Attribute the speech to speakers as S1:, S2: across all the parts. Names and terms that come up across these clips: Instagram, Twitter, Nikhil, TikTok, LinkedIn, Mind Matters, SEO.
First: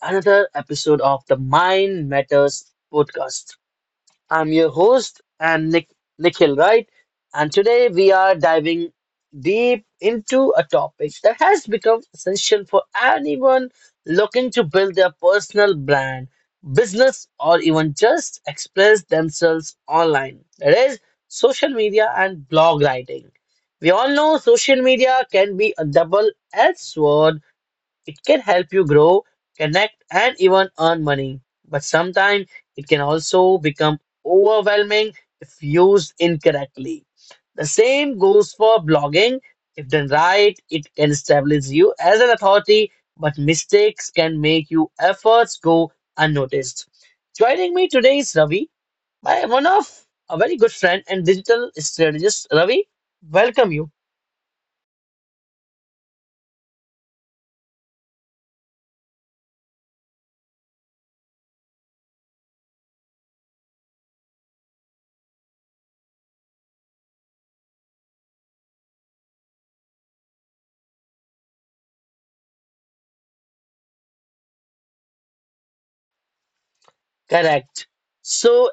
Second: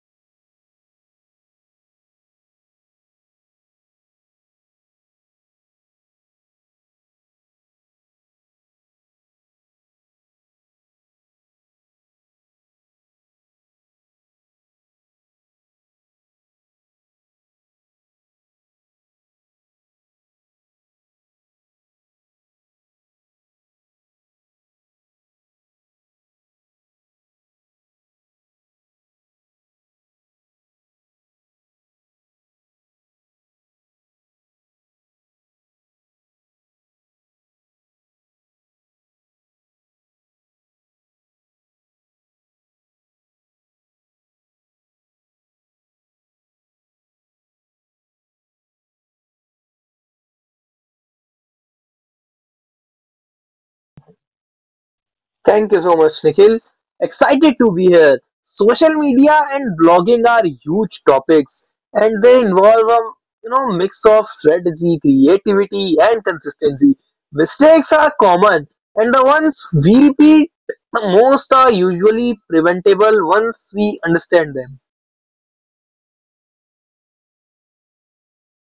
S1: another episode of the Mind Matters podcast. I'm your host and Nick Nikhil, right? And today we are diving deep into a topic that has become essential for anyone looking to build their personal brand, business, or even just express themselves online. That is social media and blog writing. We all know social media can be a double-edged sword. It can help you grow, connect, and even earn money. But sometimes it can also become overwhelming if used incorrectly. The same goes for blogging. If done right, it can establish you as an authority, but mistakes can make your efforts go unnoticed. Joining me today is Ravi, my one of a very good friend and digital strategist. Ravi, welcome you.
S2: Thank you so much, Nikhil. Excited to be here. Social media and blogging are huge topics, and they involve a mix of strategy, creativity, and consistency. Mistakes are common, and the ones we repeat the most are usually preventable once we understand them.
S1: Correct. So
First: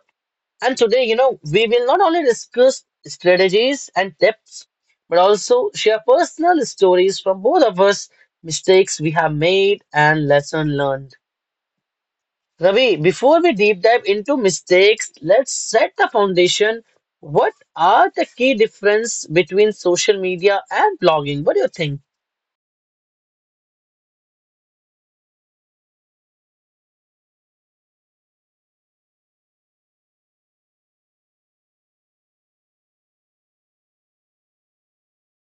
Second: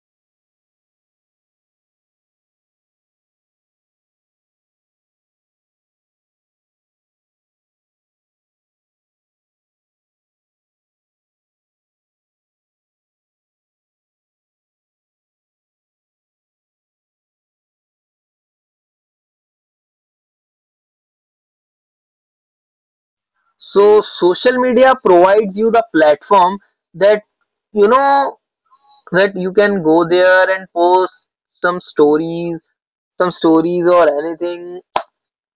S1: And today, we will not only discuss strategies and tips, but also share personal stories from both of us, mistakes we have made and lesson learned. Ravi, before we deep dive into mistakes, let's set the foundation. What are the key difference between social media and blogging? What do you think?
S2: So, social media provides you the platform that you know that you can go there and post some stories some stories or anything,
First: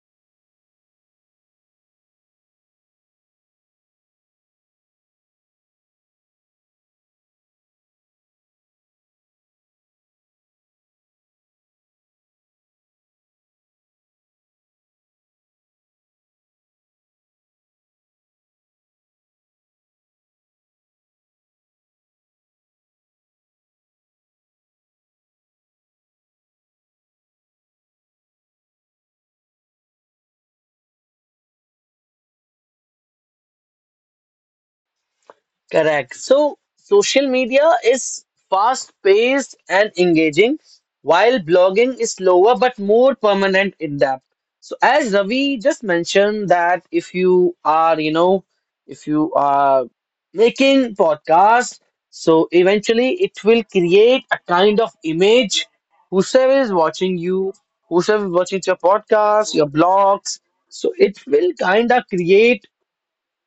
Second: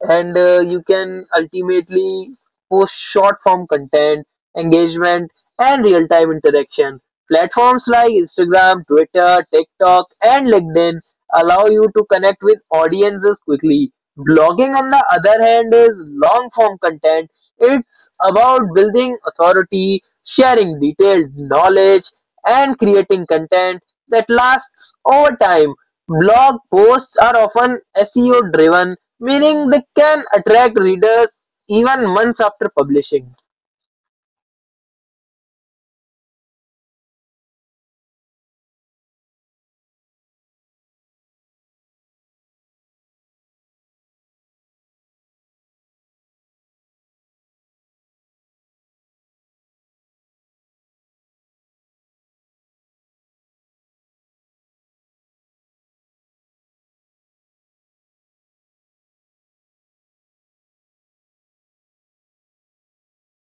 S2: and you can ultimately post short form content, engagement, and real time interaction. Platforms like Instagram, Twitter, TikTok, and LinkedIn allow you to connect with audiences quickly. Blogging, on the other hand, is long form content. It's about building authority, sharing detailed knowledge, and creating content that lasts over time. Blog posts are often SEO driven, meaning they can attract readers even months after publishing.
S1: Correct. So social media is fast paced and engaging, while blogging is slower but more permanent in depth. So as Ravi just mentioned, that if you are, you know, if you are making podcast, so eventually it will create a kind of image. Whosoever is watching you, whosoever is watching your podcast, your blogs, so it will kind of create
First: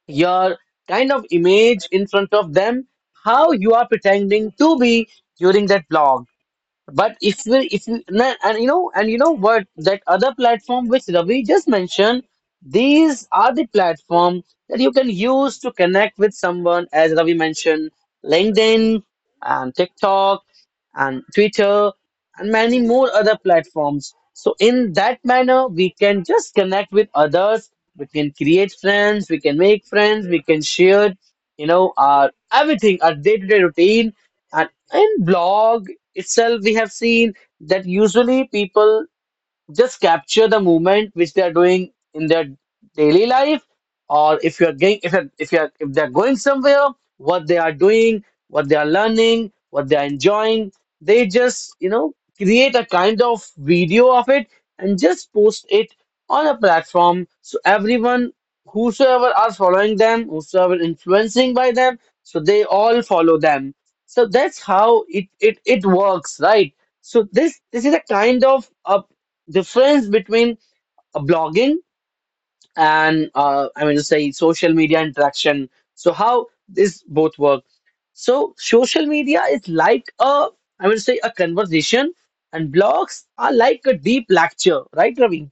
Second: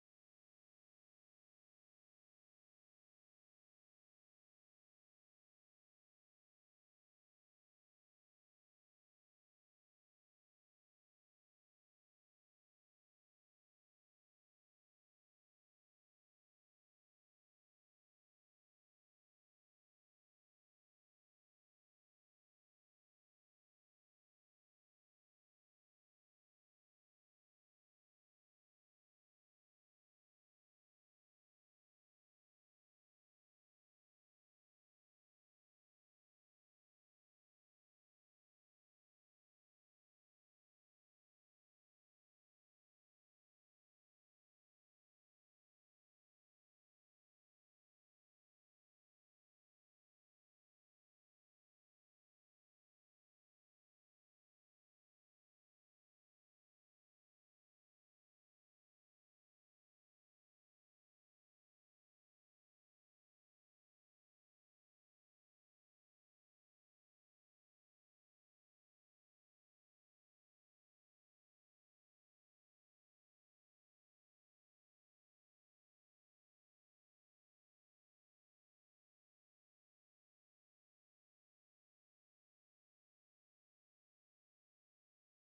S1: your kind of image in front of them, how you are pretending to be during that vlog. But if we, if you, na- And you know what, that other platform which Ravi just mentioned, these are the platform that you can use to connect with someone, as Ravi mentioned, LinkedIn and TikTok and Twitter and many more other platforms. So in that manner, we can just connect with others. We can create friends. We can make friends. We can share, our everything, our day-to-day routine. In blog itself, we have seen that usually people just capture the movement which they are doing in their daily life, or if you're going if you're, if you're if they're going somewhere, what they are doing, what they are learning, what they are enjoying. They just create a kind of video of it and just post it on a platform, so everyone whosoever are following them, whosoever influencing by them, so they all follow them. So that's how it works, right? So this is a kind of a difference between blogging and I mean to say social media interaction. So how this both work? So social media is like a, I mean to say, a conversation, and blogs are like a deep lecture, right, Ravi?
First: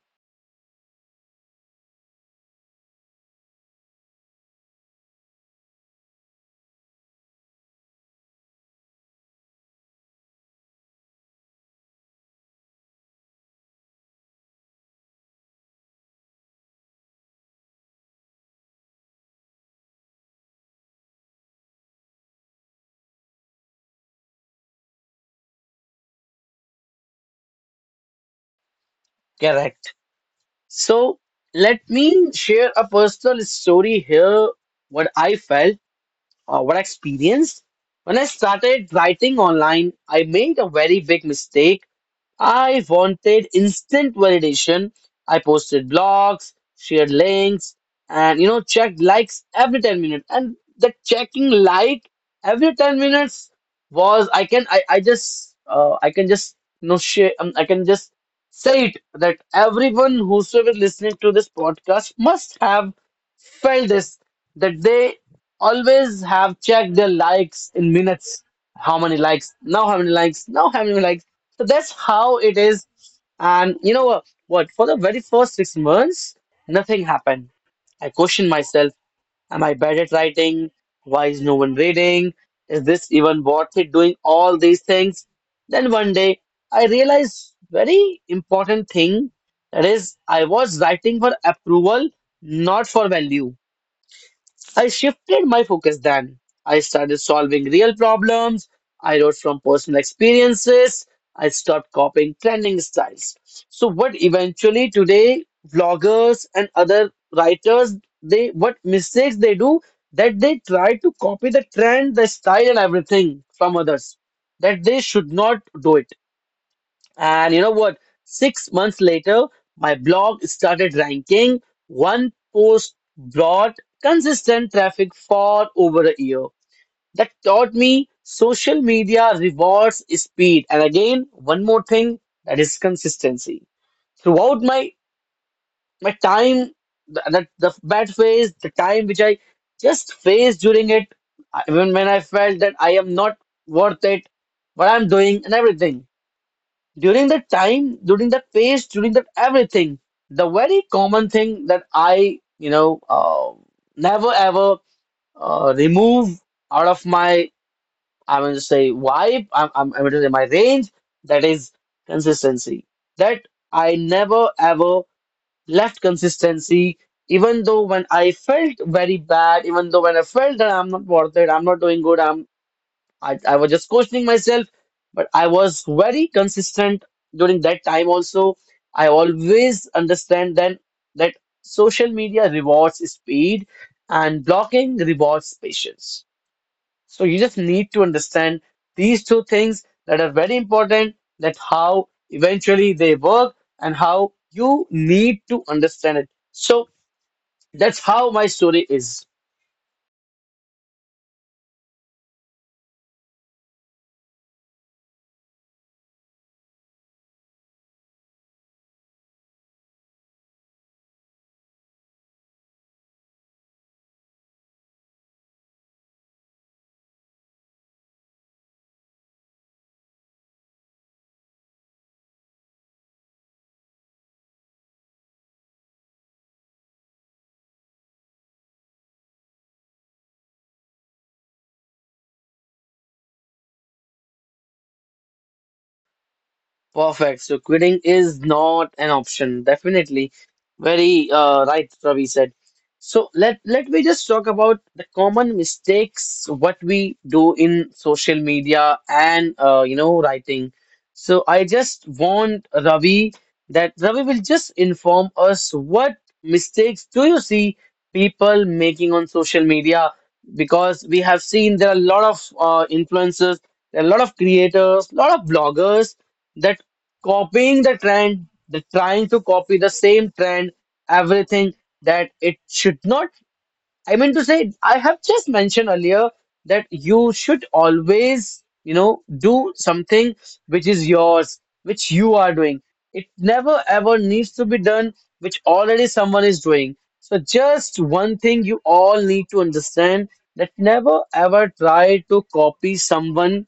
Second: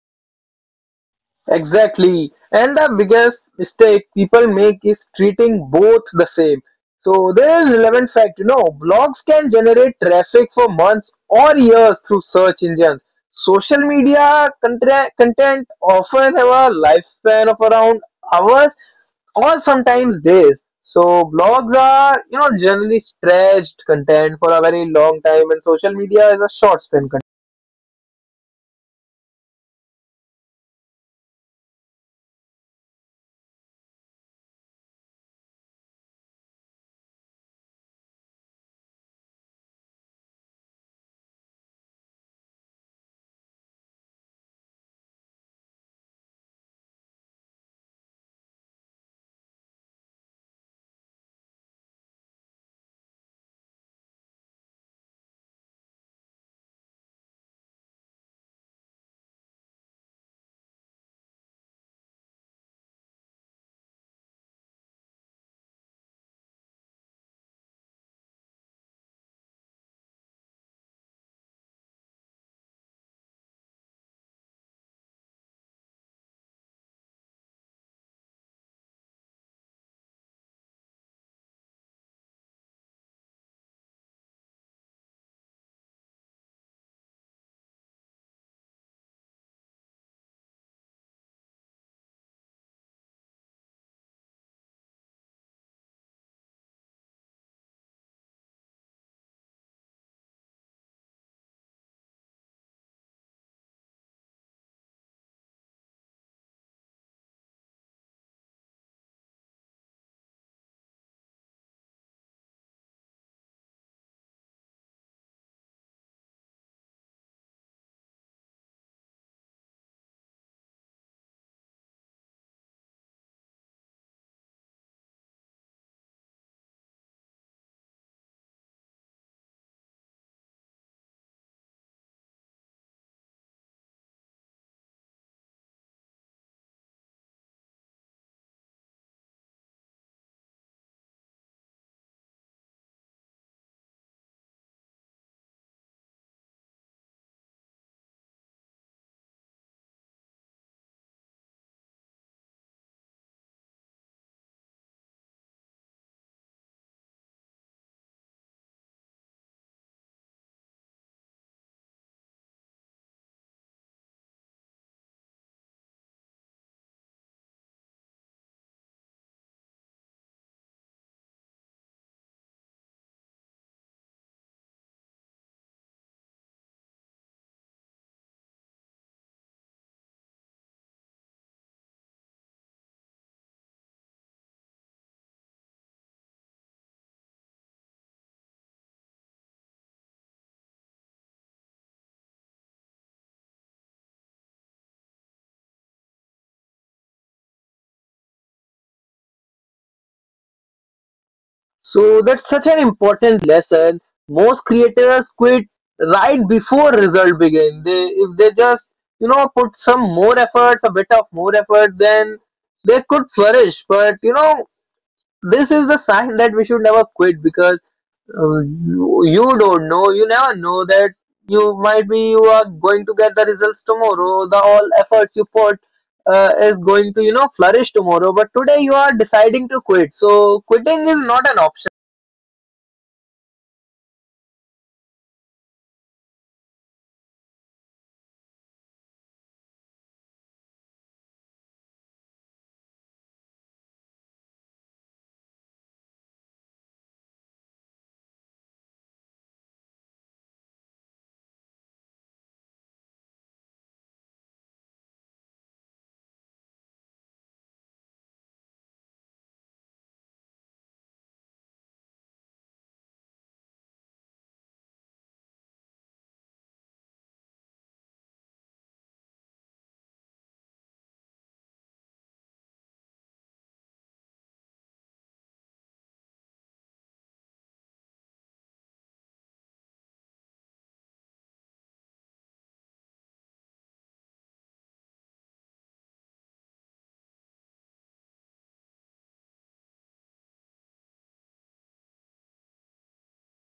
S2: Exactly. And the biggest mistake people make is treating both the same. So there is relevant fact, you know, blogs can generate traffic for months or years through search engines. Social media content often have a lifespan of around hours or sometimes days. So blogs are, you know, generally stretched content for a very long time, and social media is a short span content.
S1: Correct. So let me share a personal story here. What I felt. What I experienced when I started writing online, I made a very big mistake. I wanted instant validation. I posted blogs, shared links, and checked likes every 10 minutes. And the checking like every 10 minutes was I just I can just share, I can just say it that everyone whosoever listening to this podcast must have felt this, that they always have checked their likes in minutes. How many likes? Now how many likes? Now how many likes? So that's how it is. And you know what? For the very first 6 months, nothing happened. I questioned myself: Am I bad at writing? Why is no one reading? Is this even worth it? Doing all these things. Then one day, I realized very important thing. That is, I was writing for approval, not for value. I shifted my focus then. I started solving real problems. I wrote from personal experiences. I stopped copying trending styles. So what eventually today vloggers and other writers, they what mistakes they do, that they try to copy the trend, the style and everything from others. That they should not do it. And you know what? 6 months later, my blog started ranking. One post brought consistent traffic for over a year. That taught me social media rewards speed. And again, one more thing, that is consistency. Throughout my time, the bad phase, the time which I just faced during it, even when I felt that I am not worth it, what I'm doing and everything during that time, during that phase, during that everything, the very common thing that I never ever remove out of my, I'm going to say, vibe, I'm going to say my range, that is consistency. That I never ever left consistency, even though when I felt very bad, even though when I felt that I'm not worth it, I'm not doing good, I was just questioning myself, but I was very consistent during that time also. I always understand then that social media rewards speed and blocking rewards patience. So you just need to understand these two things that are very important, that how eventually they work and how you need to understand it. So that's how my story is.
S2: So that's such an important lesson. Most creators quit right before result begin. They, if they just put some more efforts, a bit of more effort, then they could flourish. But you know this is the sign that we should never quit because you don't know. You never know that you might be you are going to get the results tomorrow. The all efforts you put is going to you know flourish tomorrow, but today you are deciding to quit, so quitting is not an option.
S1: Perfect. So quitting is not an option. Definitely. Very right, Ravi said. So let me just talk about the common mistakes what we do in social media and writing. So I just want Ravi that Ravi will just inform us what mistakes do you see people making on social media, because we have seen there are a lot of influencers, there are a lot of creators, a lot of bloggers that copying the trend, the trying to copy the same trend, everything that it should not. I mean to say, I have just mentioned earlier that you should always, do something which is yours, which you are doing. It never ever needs to be done, which already someone is doing. So just one thing you all need to understand, that never ever try to copy someone,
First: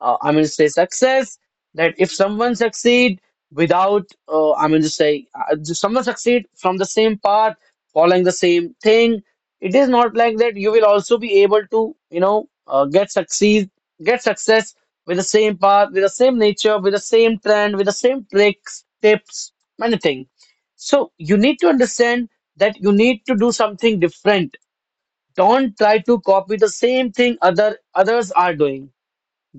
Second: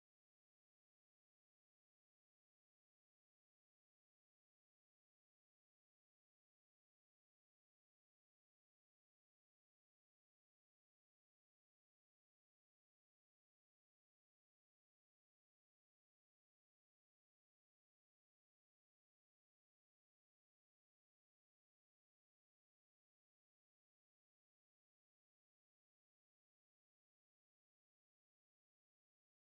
S1: I'm going to say, success. That if someone succeed without, I'm going to say, if someone succeed from the same path, following the same thing, it is not like that you will also be able to get succeed, get success with the same path, with the same nature, with the same trend, with the same tricks, tips, many things. So you need to understand that you need to do something different. Don't try to copy the same thing others are doing.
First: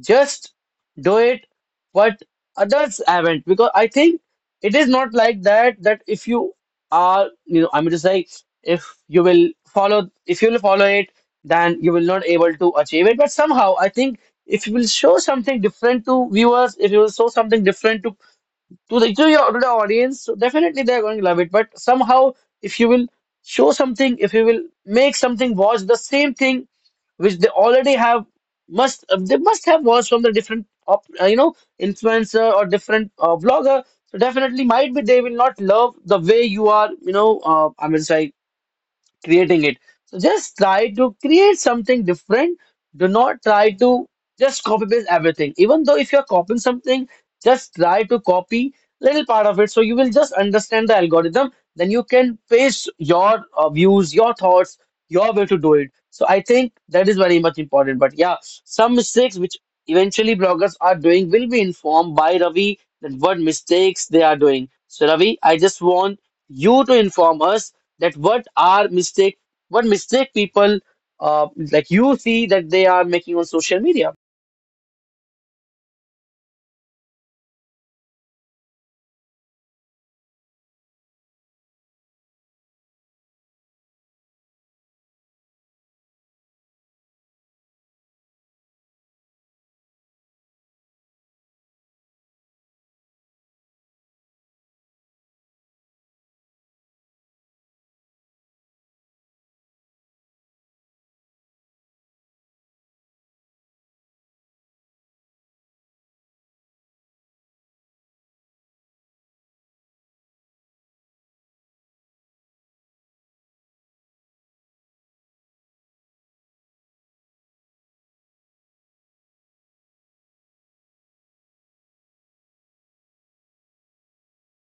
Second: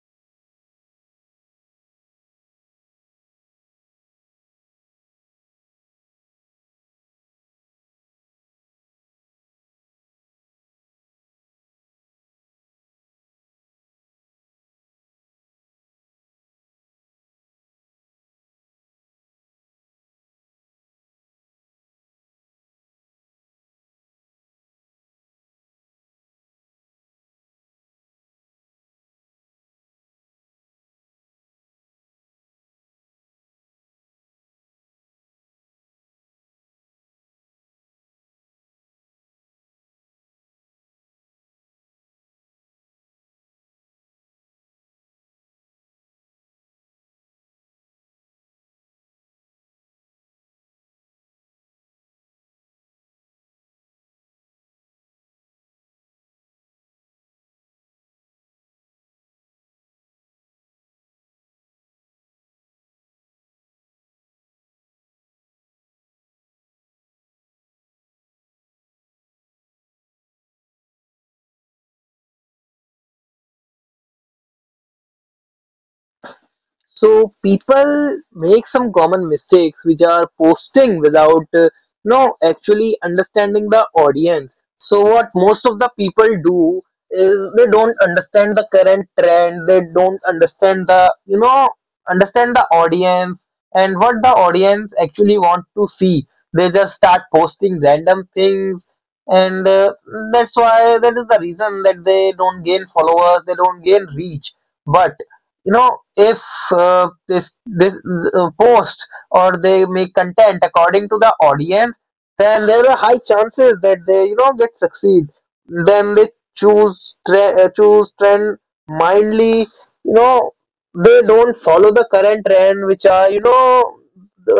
S1: Just do it what others haven't, because I think it is not like that, that if you are, I'm just like, if you will follow it, then you will not able to achieve it. But somehow I think, if you will show something different to viewers, if you will show something different to the to your to the audience, so definitely they're going to love it. But somehow if you will show something, if you will make something, watch the same thing which they already have, must they must have watched from the different op, you know influencer or different vlogger, so definitely might be they will not love the way you are, I mean say, creating it. So just try to create something different. Do not try to just copy paste everything. Even though if you're copying something, just try to copy little part of it. So you will just understand the algorithm. Then you can paste your views, your thoughts, your way to do it. So I think that is very much important. But yeah, some mistakes which eventually bloggers are doing will be informed by Ravi, that what mistakes they are doing. So Ravi, I just want you to inform us that what mistake people, like you see, that they are making on social media.
S2: So people make some common mistakes, which are posting without no actually understanding the audience. So what most of the people do is they don't understand the current trend, they don't understand the understand the audience and what the audience actually want to see. They just start posting random things, and that's why that is the reason that they don't gain followers, they don't gain reach. But you know if this this post or they make content according to the audience, then there are high chances that they you know get succeed. Then they choose trend mindly, you know. They don't follow the current trend, which are you know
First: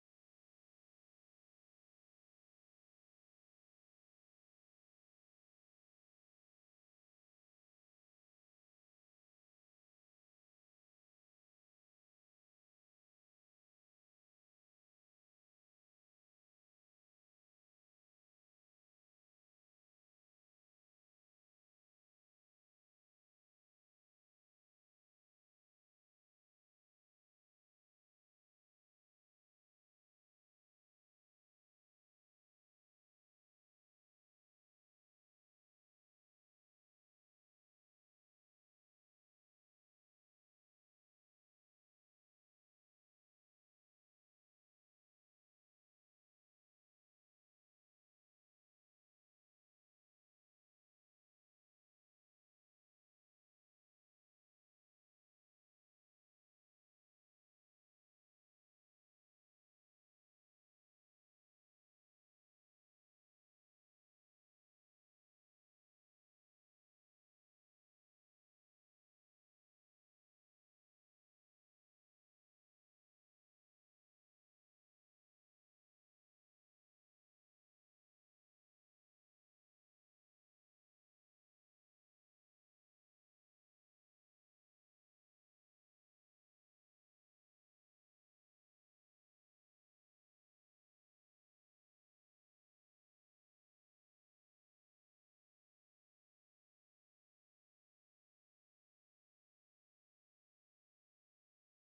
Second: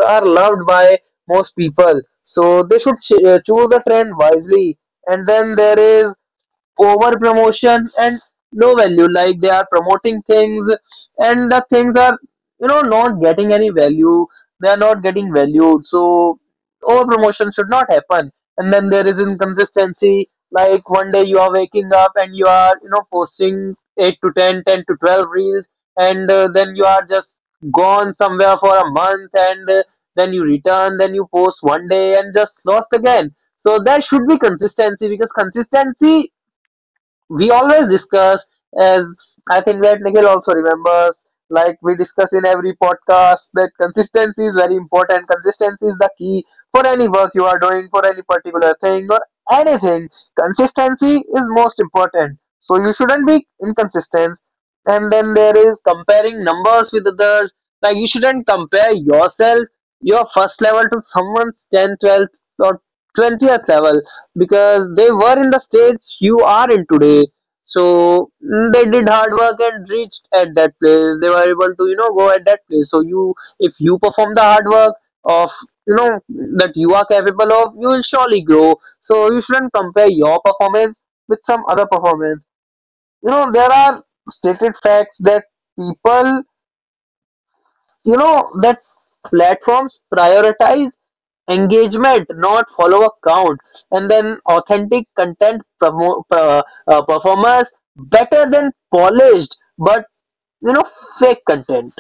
S2: are loved by most people, so they should choose the trend wisely. And then there is over promotion and low value, like they are promoting things and the things are you know not getting any value, they are not getting valued, so over promotion should not happen. And then there is inconsistency, like one day you are waking up and you are you know posting 8 to 10, 10 to 12 reels, and then you are just gone somewhere for a month, and then you return, then you post one day and just lost again. So there should be consistency, because consistency we always discuss, as I think that Nikhil also remembers, like we discuss in every podcast that consistency is very important, consistency is the key for any work you are doing, for any particular thing or anything. Consistency is most important, so you shouldn't be inconsistent. And then there is comparing numbers with others, like you shouldn't compare yourself, your first level, to someone's 10th, 12th, or 20th level, because they were in the stage you are in today. So mm, they did hard work and reached at that place. They were able to, you know, go at that place. So you, if you perform the hard work of, you know, that you are capable of, you will surely grow. So you shouldn't compare your performance with some other performance. You know, there are stated facts that people you know that platforms prioritize engagement, not follower count. And then authentic content performers better than polished but you know fake content.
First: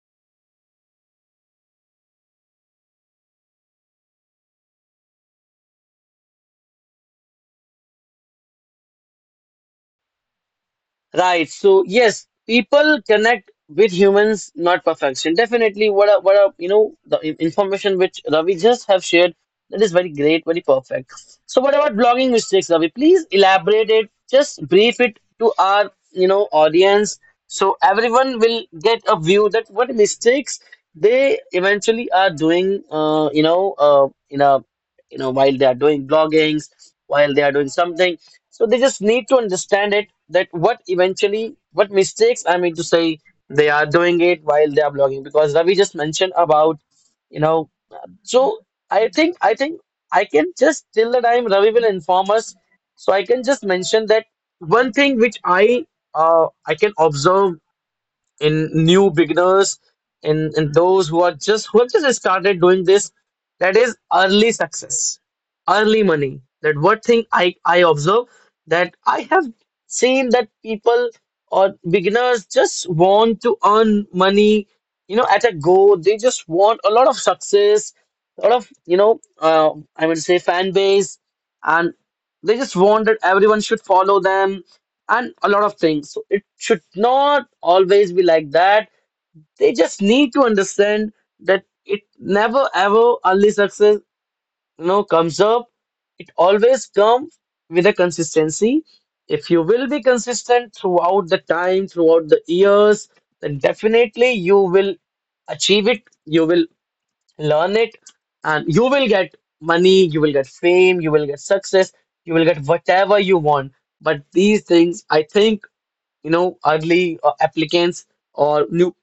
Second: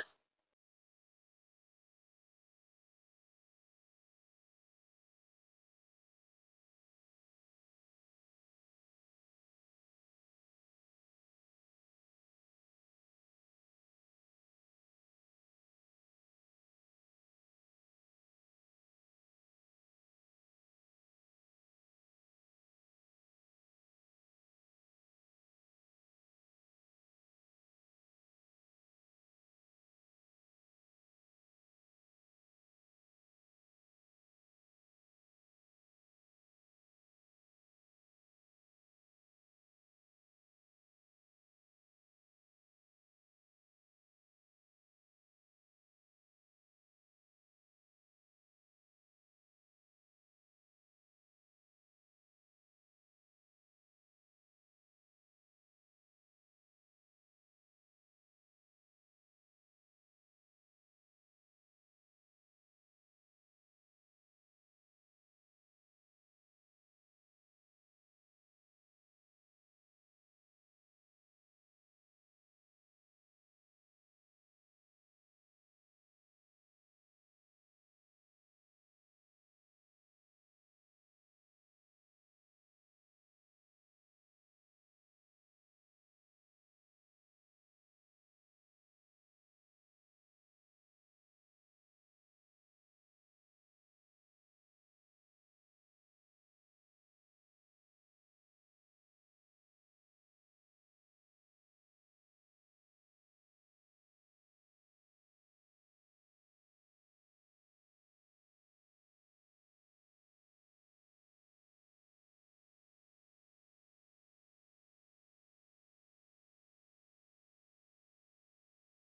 S1: Right. So yes, people connect with humans, not perfection. Definitely, what a, you know the in- information which Ravi just have shared, that is very great, very perfect. So what about blogging mistakes, Ravi? Please elaborate it. Just brief it to our audience, so everyone will get a view that what mistakes they eventually are doing. In a you know while they are doing bloggings, while they are doing something, so they just need to understand it that what eventually, what mistakes I mean to say they are doing it while they are blogging, because Ravi just mentioned about, you know, so I think I can just till the time Ravi will inform us, so I can just mention that one thing which I can observe in new beginners in those who are just who have just started doing this, that is early success, early money. That what thing I observe, that I have seen that people or beginners just want to earn money, you know, at a go. They just want a lot of success, a lot of I would say fan base, and they just want that everyone should follow them and a lot of things. So it should not always be like that. They just need to understand that it never ever early success you know comes up. It always comes with a consistency. If you will be consistent throughout the time, throughout the years, then definitely you will achieve it, you will learn it, and you will get money, you will get fame, you will get success, you will get whatever you want. But these things, I think, you know, early applicants or new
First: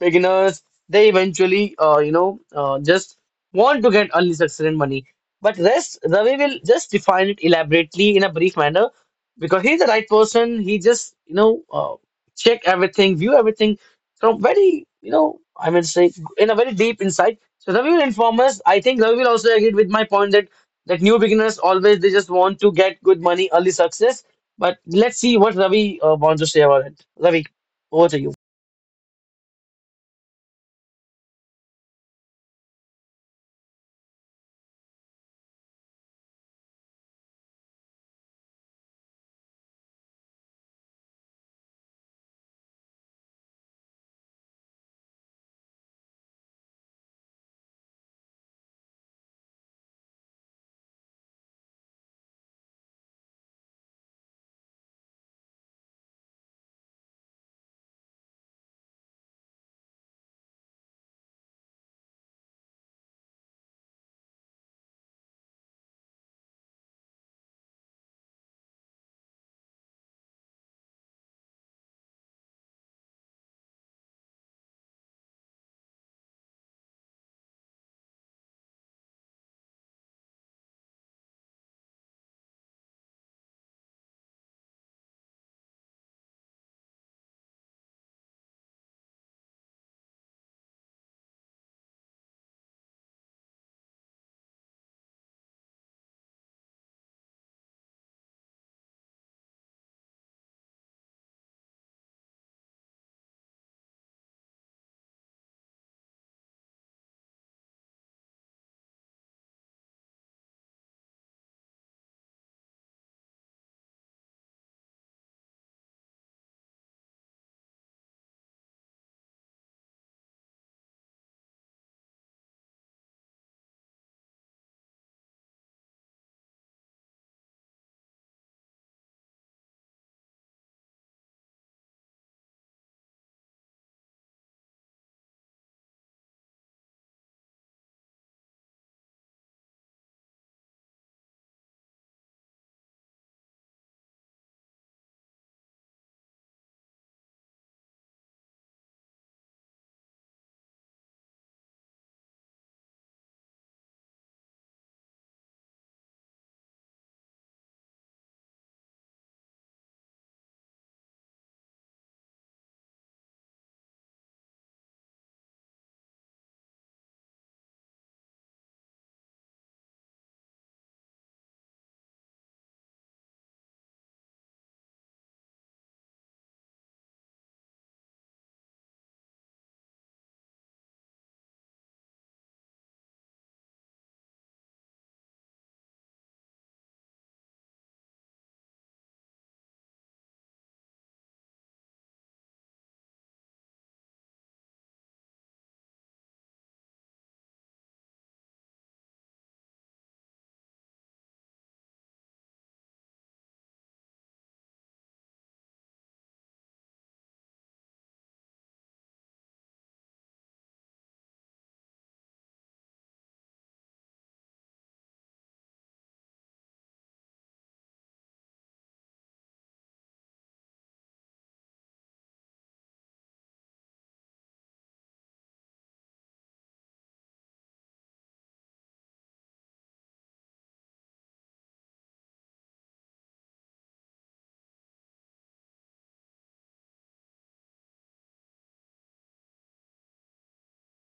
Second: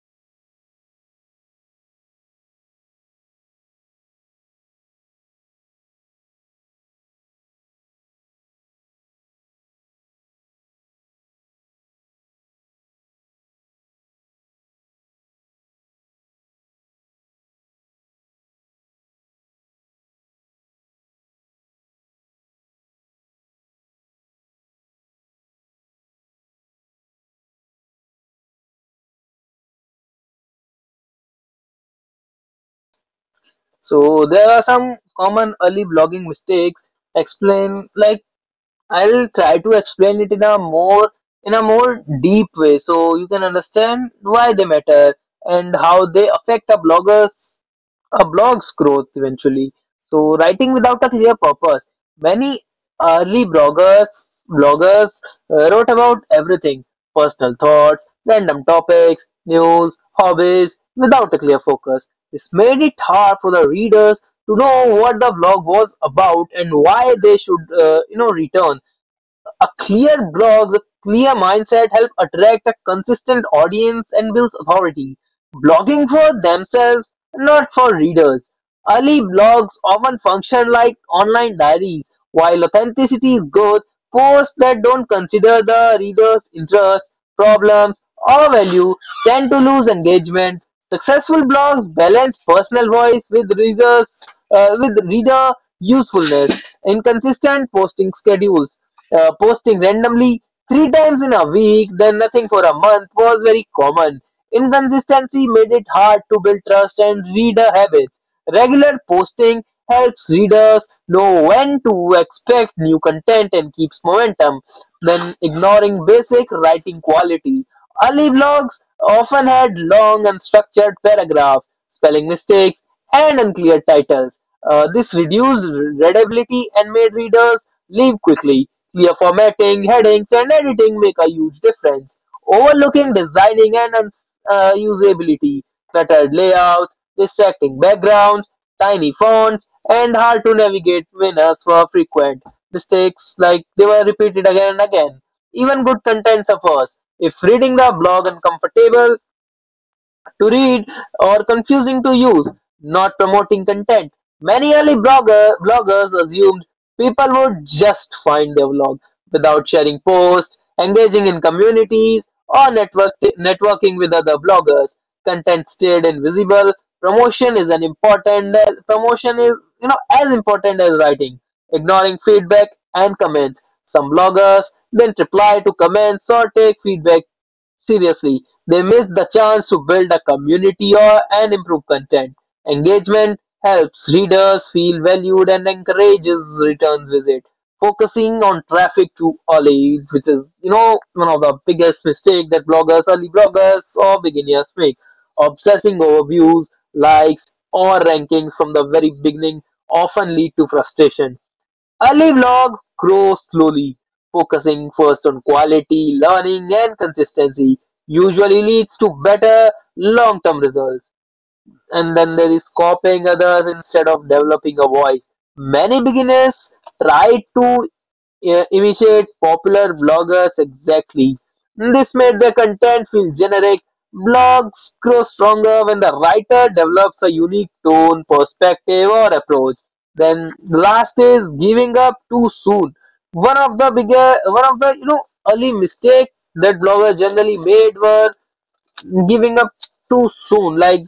S1: beginners, they eventually just want to get early success and money. But rest Ravi will just define it elaborately in a brief manner, because he's the right person. He just check everything, view everything from very you know I mean say in a very deep insight. So Ravi will inform us. I think Ravi will also agree with my point that new beginners always they just want to get good money, early success. But let's see what Ravi wants to say about it. Ravi, over to you.
S2: So there are some common early blogging mistakes. Explain like I'll try to explain it in a more deep way so you can understand why they matter and how they affect a blog's growth eventually. So writing without a clear purpose. Many early bloggers wrote about everything: personal thoughts, random topics, news, hobbies, without a clear focus. This made it hard for the readers to know what the blog was about and why they should, return. A clear blog, clear mindset help attract a consistent audience and builds authority. Blogging for themselves, not for readers. Early blogs often function like online diaries. While authenticity is good, posts that don't consider the reader's interests, problems, or value tend to lose engagement. Successful blogs balance personal voice with reader usefulness. Inconsistent posting schedules, posting randomly three times in a week, then nothing for a month was very common. Inconsistency made it hard to build trust and reader habits. Regular posting helps readers know when to expect new content and keeps momentum. Then ignoring basic writing quality. Early blogs often had long and structured paragraphs, spelling mistakes, and unclear titles. This reduced readability and made readers leave quickly. Clear formatting, headings, and editing make a huge difference. Overlooking designing and usability, cluttered layouts, distracting backgrounds, tiny fonts, and hard to navigate winners were frequent. Mistakes like they were repeated again and again. Even good content suffers. If reading the blog uncomfortable, to read or confusing to use, not promoting content. Many bloggers assumed people would just find their blog without sharing posts, engaging in communities, or networking with other bloggers. Content stayed invisible. Promotion is an important Promotion is you know as important as writing. Ignoring feedback and comments. Some bloggers then reply to comments or take feedback seriously, they miss the chance to build a community or and improve content. Engagement helps readers feel valued and encourages returns visit. Focusing on traffic to Ollie, which is you know one of the biggest mistake that early bloggers or beginners make. Obsessing over views, likes, or rankings from the very beginning often lead to frustration. Early blogs grows slowly, focusing first on quality, learning, and consistency usually leads to better long-term results. And then there is copying others instead of developing a voice. Many beginners try to imitate popular bloggers exactly. This made their content feel generic. Blogs grow stronger when the writer develops a unique tone, perspective, or approach. Then last is giving up too soon. One of the bigger, one of the you know early mistake that bloggers generally made were giving up too soon. Like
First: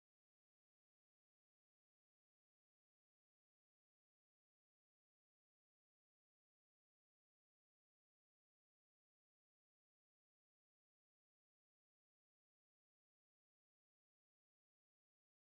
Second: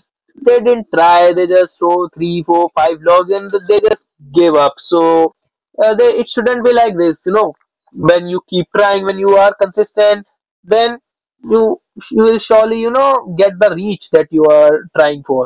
S2: they didn't try. They just throw three, four, five logs, and they just gave up. So it shouldn't be like this. You know, when you keep trying, when you are consistent, then you you will surely you know get the reach that you are trying for.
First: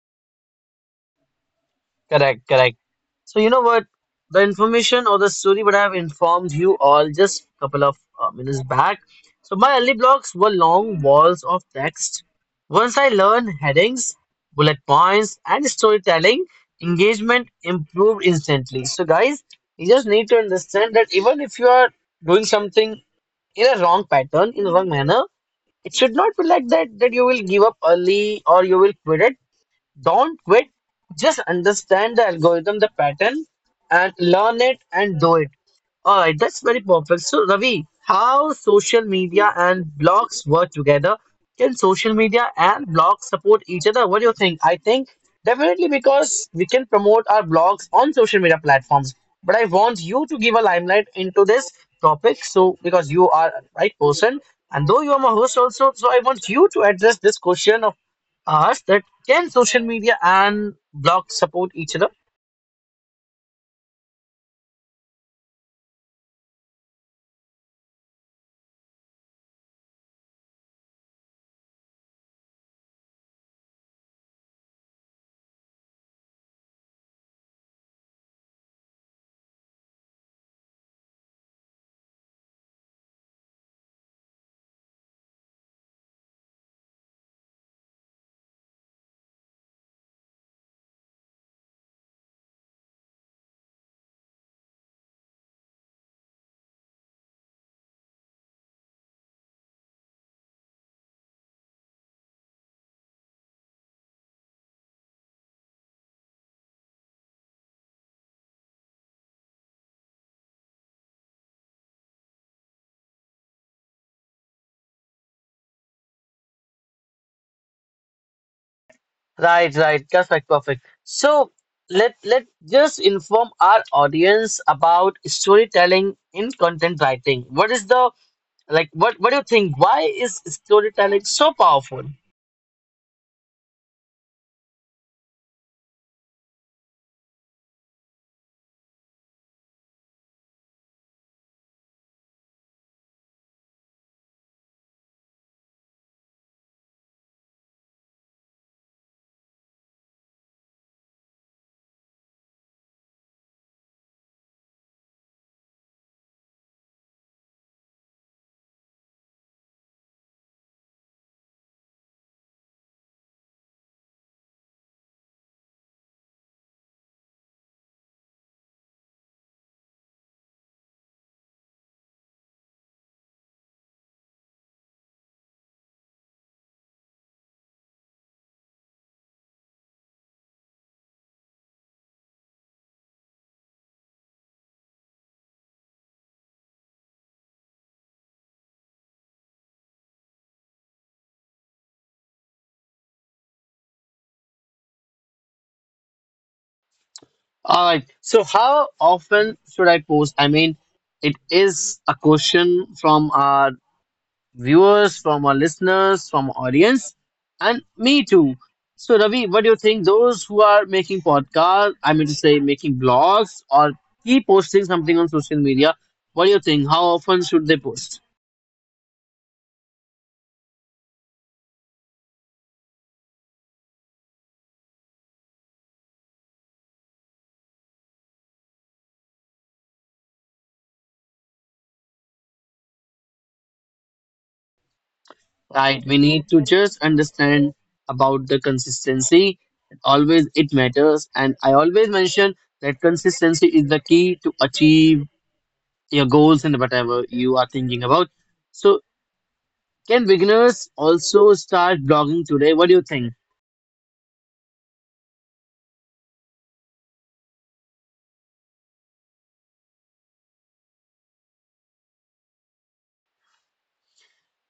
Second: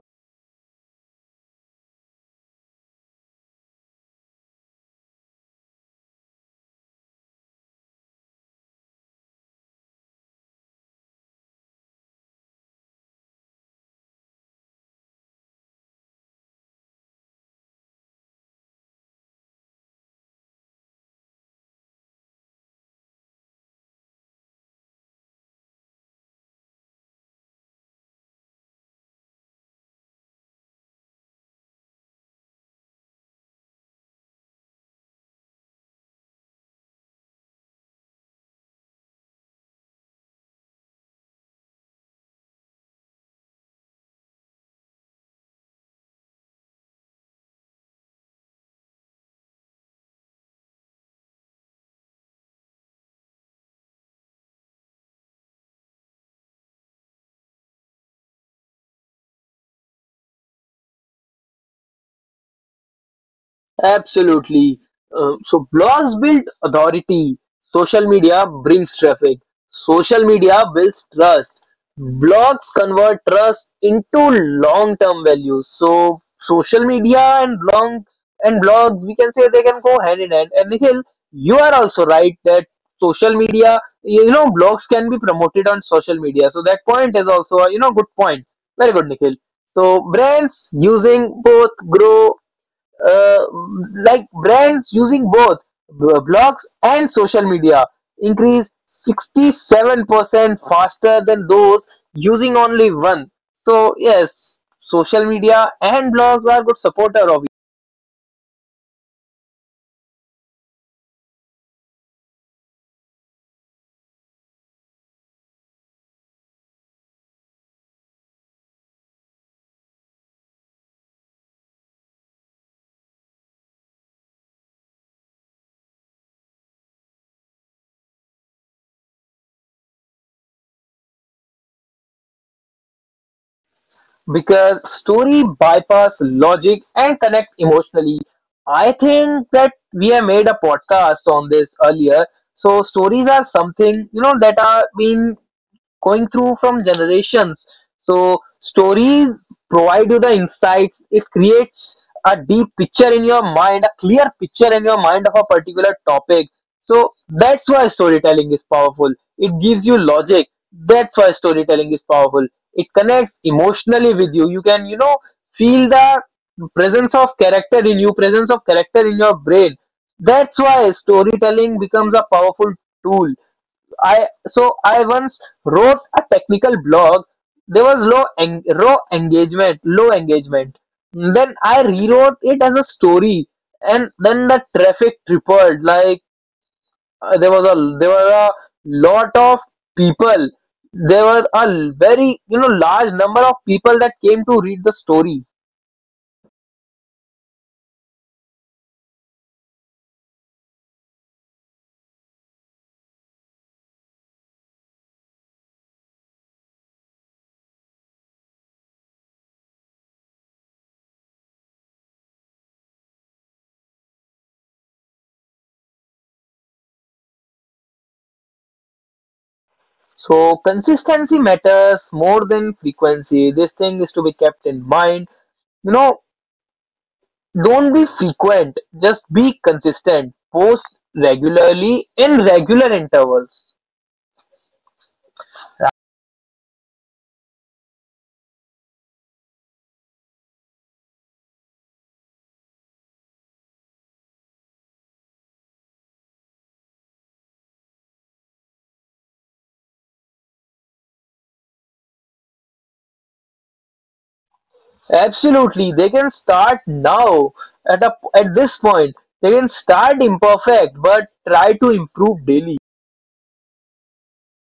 S1: Correct, correct. So you know what? The information or the story what I have informed you all just a couple of minutes back. So my early blocks were long walls of text. Once I learned headings, bullet points, and storytelling, engagement improved instantly. So guys, you just need to understand that even if you are doing something in a wrong pattern, in a wrong manner, it should not be like that that you will give up early or you will quit it. Don't quit. Just understand the algorithm, the pattern, and learn it and do it. All right, that's very perfect. So, Ravi, how social media and blogs work together? Can social media and blogs support each other? What do you think? I think definitely, because we can promote our blogs on social media platforms. But I want you to give a limelight into this topic. So, because you are a right person, and though you are my host also, so I want you to address this question of us that. Can social media and blog support each other?
S2: Absolutely. So blogs build authority. Social media brings traffic. Social media builds trust. Blogs convert trust into long-term value. So social media and long and blogs, we can say, they can go hand in hand. And Nikhil, you are also right that social media, you know, blogs can be promoted on social media. So that point is also, a, you know, good point. Very good, Nikhil. So brands using both grow, uh, like brands using both blogs and social media increased 67% faster than those using only one. So yes, social media and blogs are good supporter of
S1: Right, right. That's like perfect. So let just inform our audience about storytelling in content writing. What is the like what do you think? Why is storytelling so powerful?
S2: it, because story bypass logic and connect emotionally. I think that we have made a podcast on this earlier. So stories are something you know that are being going through from generations. So stories provide you the insights. It creates a deep picture in your mind, a clear picture in your mind of a particular topic. So that's why storytelling is powerful. It gives you logic. That's why storytelling is powerful. It connects emotionally with you. You can, you know, feel the presence of character in you, presence of character in your brain. That's why storytelling becomes a powerful tool. I once wrote a technical blog. There was low engagement, low engagement. Then I rewrote it as a story, and then the traffic tripled. Like there were a lot of people. There were a very you know large number of people that came to read the story.
S1: All right. So how often should I post? I mean, it is a question from our viewers, from our listeners, from our audience, and me too. So, Ravi, what do you think? Those who are making podcasts, I mean to say, making blogs or keep posting something on social media, what do you think? How often should they post?
S2: So consistency matters more than frequency. This thing is to be kept in mind. You know, don't be frequent, just be consistent. Post regularly in regular intervals.
S1: Right, we need to just understand about the consistency. Always it matters, and I always mention that consistency is the key to achieve your goals and whatever you are thinking about. So can beginners also start blogging today? What do you think?
S2: Absolutely, they can start now at this point. They can start imperfect, but try to improve daily.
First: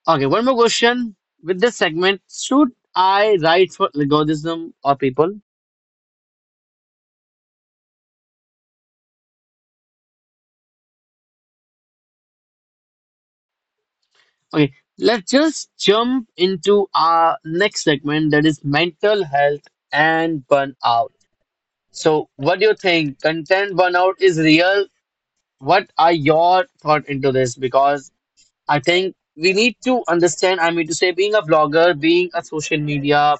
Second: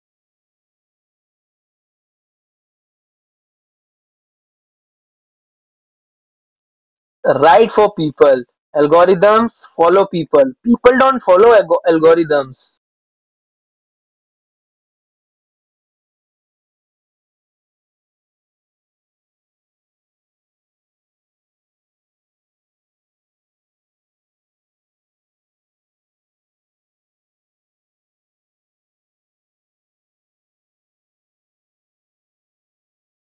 S1: Okay, one more question with this segment. Should I write for algorithm or people?
S2: Write for people. Algorithms follow people. People don't follow algorithms.
S1: Okay, let's just jump into our next segment that is mental health and burnout. So, what do you think? Content burnout is real. What are your thought into this? Because I think we need to understand, I mean to say, being a vlogger, being a social media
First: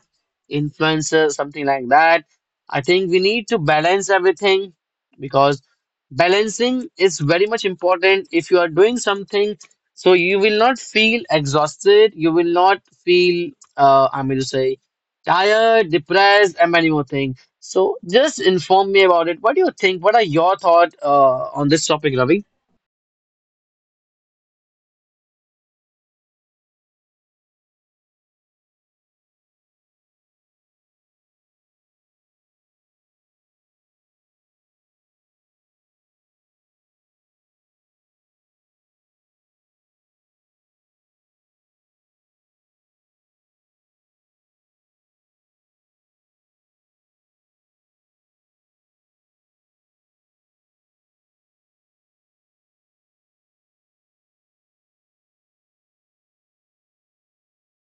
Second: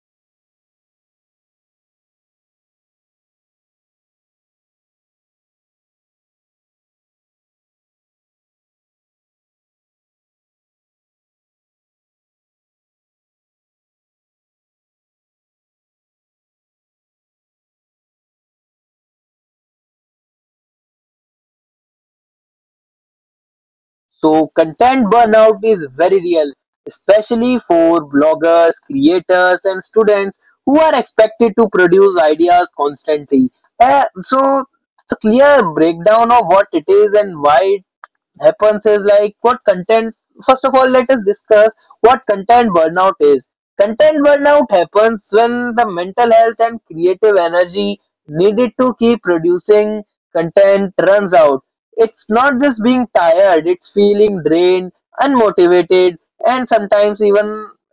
S1: influencer, something like that, I think we need to balance everything, because balancing is very much important. If you are doing something, so you will not feel exhausted, you will not feel, I mean to say, tired, depressed, and many more things. So just inform me about it. What do you think? What are your thoughts on this topic, Ravi?
S2: So content burnout is very real, especially for bloggers, creators, and students who are expected to produce ideas constantly. So a clear breakdown of what it is and why happens is like what content first of all let us discuss what content burnout is. Content burnout happens when the mental health and creative energy needed to keep producing content runs out. It's not just being tired, it's feeling drained, unmotivated, and sometimes even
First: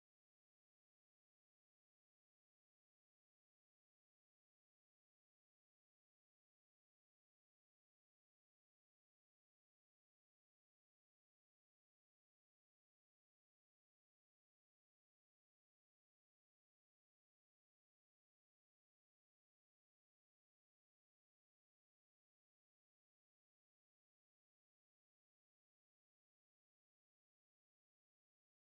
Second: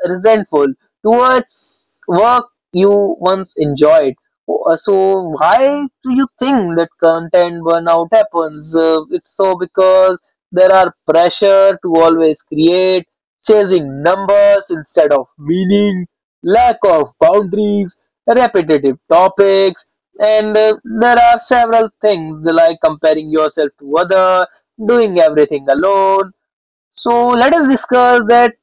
S2: resentful towards work you once enjoyed. So why do you think that content burnout happens? It's so because there are pressure to always create, chasing numbers instead of meaning, lack of boundaries, repetitive topics, and there are several things like comparing yourself to other, doing everything alone. So let us discuss that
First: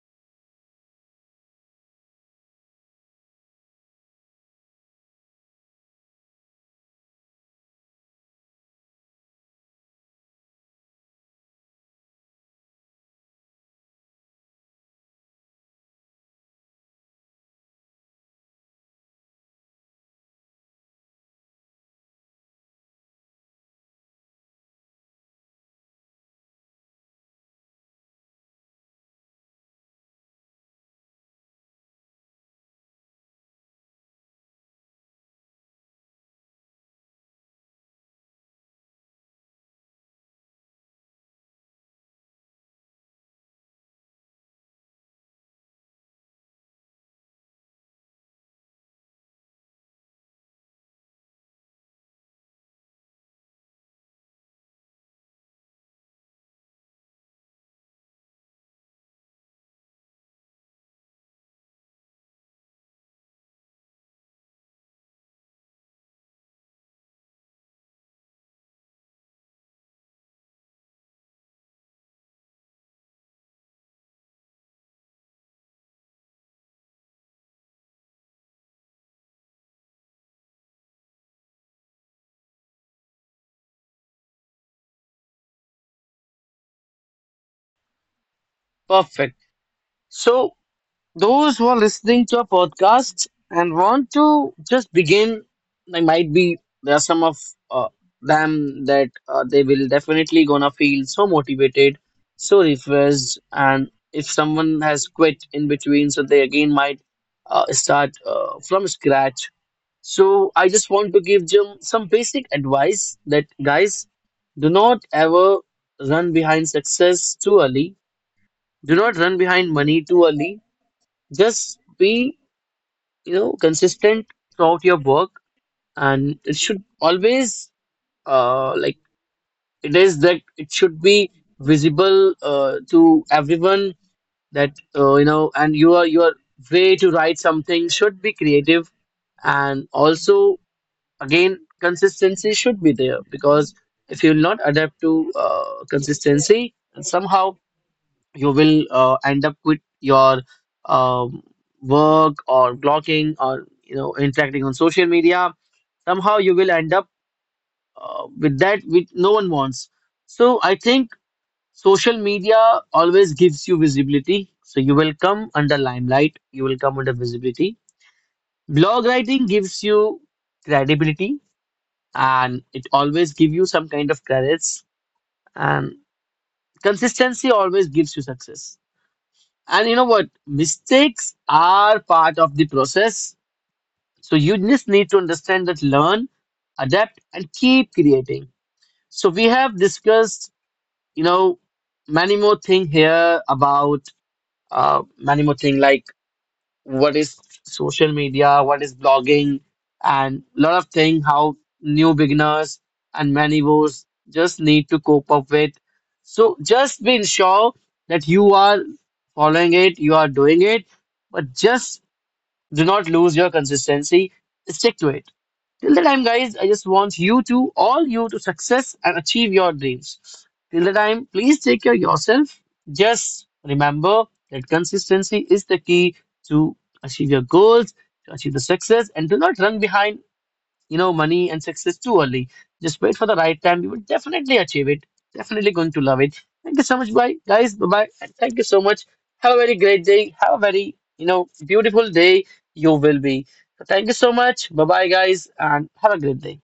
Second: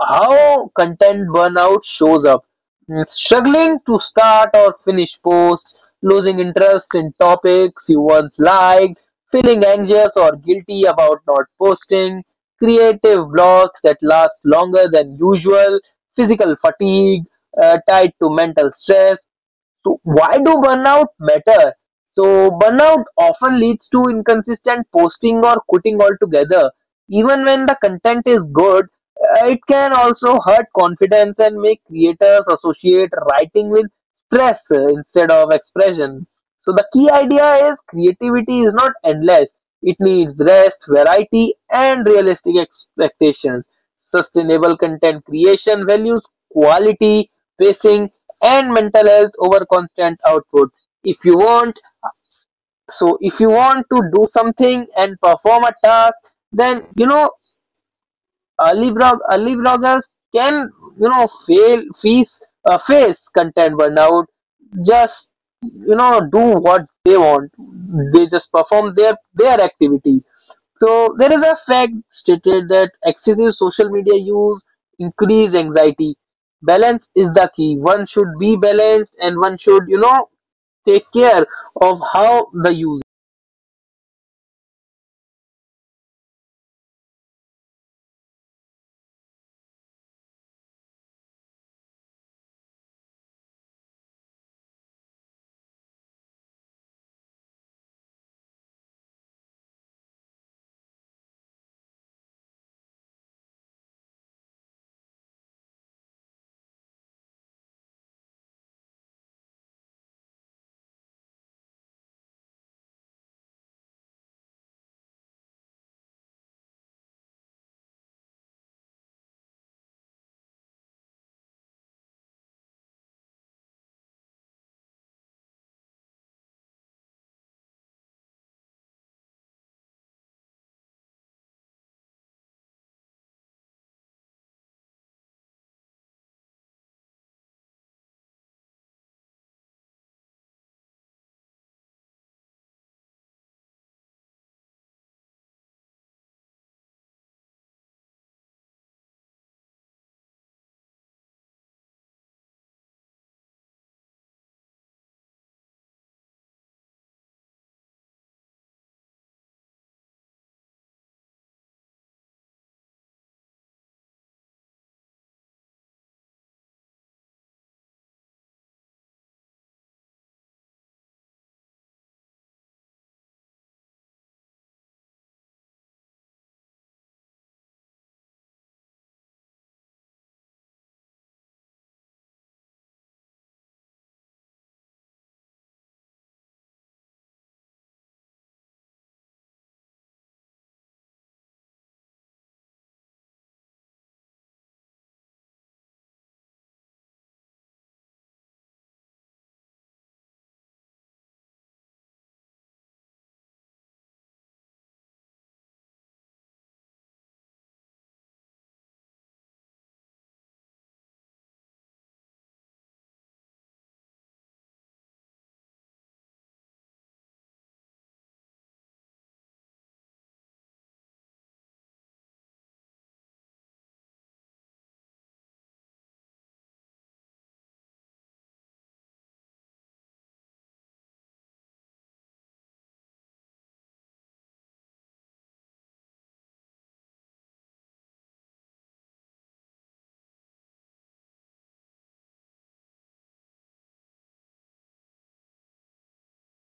S2: how content burnout shows up. Mm, struggling to start or finish posts, losing interest in topics you once liked, feeling anxious or guilty about not posting, creative blocks that last longer than usual, physical fatigue tied to mental stress. So why do burnout matter? So burnout often leads to inconsistent posting or quitting altogether. Even when the content is good, it can also hurt confidence and make creators associate writing with stress instead of expression. So the key idea is creativity is not endless. It needs rest, variety, and realistic expectations. Sustainable content creation values quality, pacing, and mental health over constant output. If you want, so if you want to do something and perform a task, then you know early bloggers can you know fail face face content burnout. Just you know do what they want. They just perform their activity. So there is a fact stated that excessive social media use increase anxiety. Balance is the key. One should be balanced, and one should you know take care of how the user
S1: Perfect. So, those who are listening to our podcast and want to just begin, they might be there are some of uh, them that they will definitely gonna feel so motivated, so refreshed, and if someone has quit in between, so they again might start from scratch. So I just want to give them some basic advice that guys, do not ever run behind success too early. Do not run behind money too early. Just be you know consistent throughout your work, and it should always like it is that it should be visible to everyone that you know, and your way to write something should be creative, and also again consistency should be there, because if you will not adapt to consistency, somehow you will end up quit your um, work or blocking or you know interacting on social media, somehow you will end up with that which no one wants. So I think social media always gives you visibility, so you will come under limelight, you will come under visibility. Blog writing gives you credibility, and it always give you some kind of credits. And consistency always gives you success. And you know what? Mistakes are part of the process. So you just need to understand that learn, adapt, and keep creating. So we have discussed, you know, many more thing here about many more thing, like what is social media, what is blogging, and lot of things how new beginners and manivores just need to cope up with. So just be sure that you are following it, you are doing it, but just do not lose your consistency. Stick to it. Till the time, guys, I just want you to, all you to success and achieve your dreams. Till the time, please take care of yourself. Just remember that consistency is the key to achieve your goals, to achieve the success, and do not run behind you know, money and success too early. Just wait for the right time. You will definitely achieve it. Definitely going to love it. Thank you so much, bye guys. Bye bye. And thank you so much. Have a very great day. Have a very, you know, beautiful day. You will be. So thank you so much. Bye bye, guys, and have a great day.